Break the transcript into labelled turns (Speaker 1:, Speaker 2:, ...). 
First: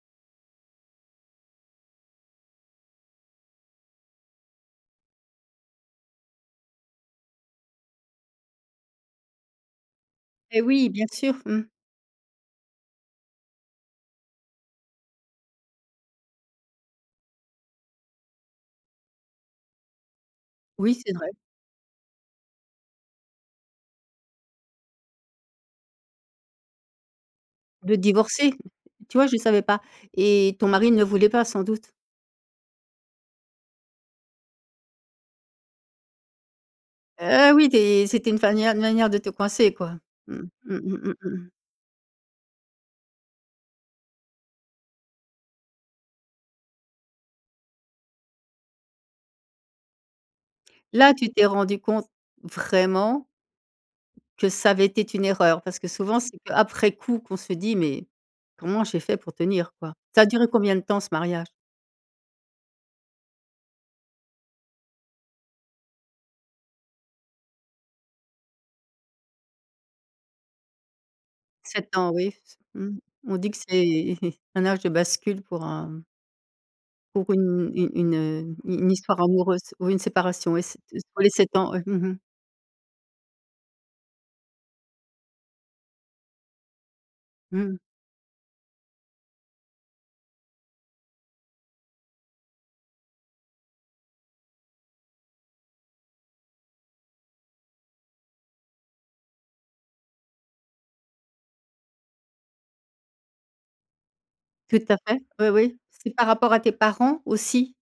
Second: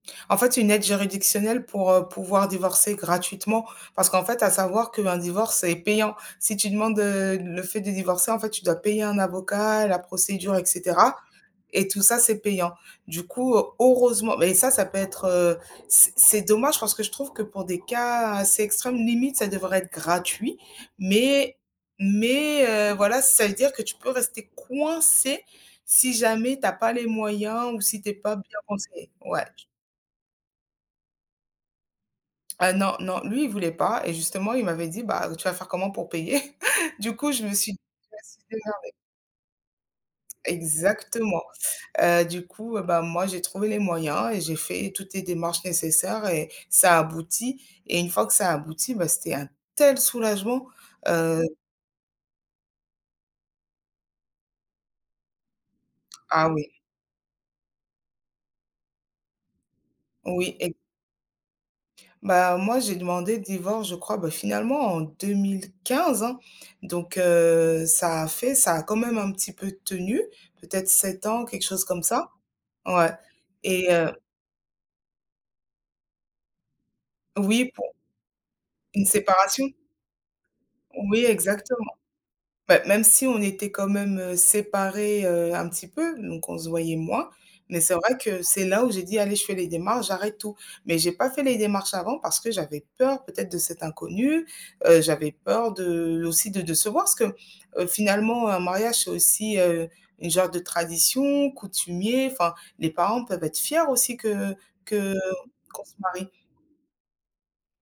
Speaker 1: En fait, une aide juridictionnelle pour, heu, pouvoir divorcer gratuitement, parce qu'en fait à savoir qu'un divorce est payant. Si tu demandes heu, le fait de divorcer, en fait tu dois payer un avocat, la procédure
Speaker 2: Eh
Speaker 1: et
Speaker 2: oui, bien
Speaker 1: cetera
Speaker 2: sûr. Mmh.
Speaker 1: et tout ça c'est payant. Du coup, heureusement mais ça, ça peut être, heu, c'est c'est dommage parce que je trouve que pour des cas assez extrêmes, limite ça devrait être gratuit,
Speaker 2: Oui, c'est vrai.
Speaker 1: mais mais, heu, voilà, ça veut dire que tu peux rester coincée si jamais tu as pas les moyens ou
Speaker 2: De
Speaker 1: si tu es pas
Speaker 2: divorcer?
Speaker 1: bien conseillée.
Speaker 2: Tu vois, je
Speaker 1: Ouais
Speaker 2: savais
Speaker 1: je
Speaker 2: pas et ton mari ne voulait pas, sans doute?
Speaker 1: Ah non, non, lui, il voulait pas et justement il m'avait dit: «Bah, tu vas faire comment pour payer?» du coup je me
Speaker 2: Heu, oui
Speaker 1: suis dit:
Speaker 2: des
Speaker 1: «Tu vas
Speaker 2: c'était
Speaker 1: se
Speaker 2: une manière-
Speaker 1: démerder».
Speaker 2: manière de te coincer quoi. Mmh. Mmh mh, mmh
Speaker 1: Exactement,
Speaker 2: mh.
Speaker 1: heu, du coup, heu, bah moi j'ai trouvé les moyens et j'ai fait toutes les démarches nécessaires et ça a abouti et une fois que ça a abouti, bah, c'était un tel soulagement,
Speaker 2: Là, tu
Speaker 1: heu
Speaker 2: t'es rendu compte vraiment que ça avait été une erreur, parce que souvent, c'est
Speaker 1: Ah oui.
Speaker 2: après coup qu'on se dit: «Mais comment j'ai fait pour tenir, quoi?». Ça a duré
Speaker 1: Oui
Speaker 2: combien
Speaker 1: ex
Speaker 2: de temps ce mariage?
Speaker 1: Bah, heu, moi j'ai demandé le divorce, je crois, bah finalement en 2015 hein? Donc, heu, ça a fait ça a quand même un petit peu tenu, peut-être 7 ans, quelque chose
Speaker 2: 7
Speaker 1: comme
Speaker 2: ans oui,
Speaker 1: ça.
Speaker 2: s mmh.
Speaker 1: Ouais
Speaker 2: On dit que
Speaker 1: et heu
Speaker 2: c'est un âge de bascule pour un pour
Speaker 1: Oui
Speaker 2: une une
Speaker 1: pour
Speaker 2: une, heu, une une
Speaker 1: Une
Speaker 2: histoire
Speaker 1: séparation?
Speaker 2: amoureuse ou une séparation, ouais c'est t tous
Speaker 1: Oui
Speaker 2: les 7 ans ouais,
Speaker 1: exactement.
Speaker 2: mmh mh.
Speaker 1: Beh, même si on était quand même, heu, séparés, heu, un petit peu donc on se voyait moins
Speaker 2: Mmh.
Speaker 1: mais c'est vrai que c'est là où j'ai dit: «Allez, je fais les démarches, j'arrête tout». Mais j'ai pas fait les démarches avant parce que j'avais peur peut-être de cet inconnu, heu, j'avais peur de aussi de décevoir parce que, heu, finalement un mariage c'est aussi, heu, une genre de tradition, coutumier, enfin les parents peuvent être fiers aussi que
Speaker 2: Tout à
Speaker 1: que
Speaker 2: fait. Oui, oui.
Speaker 1: qu'on se
Speaker 2: C'est par
Speaker 1: marie.
Speaker 2: rapport à tes parents aussi?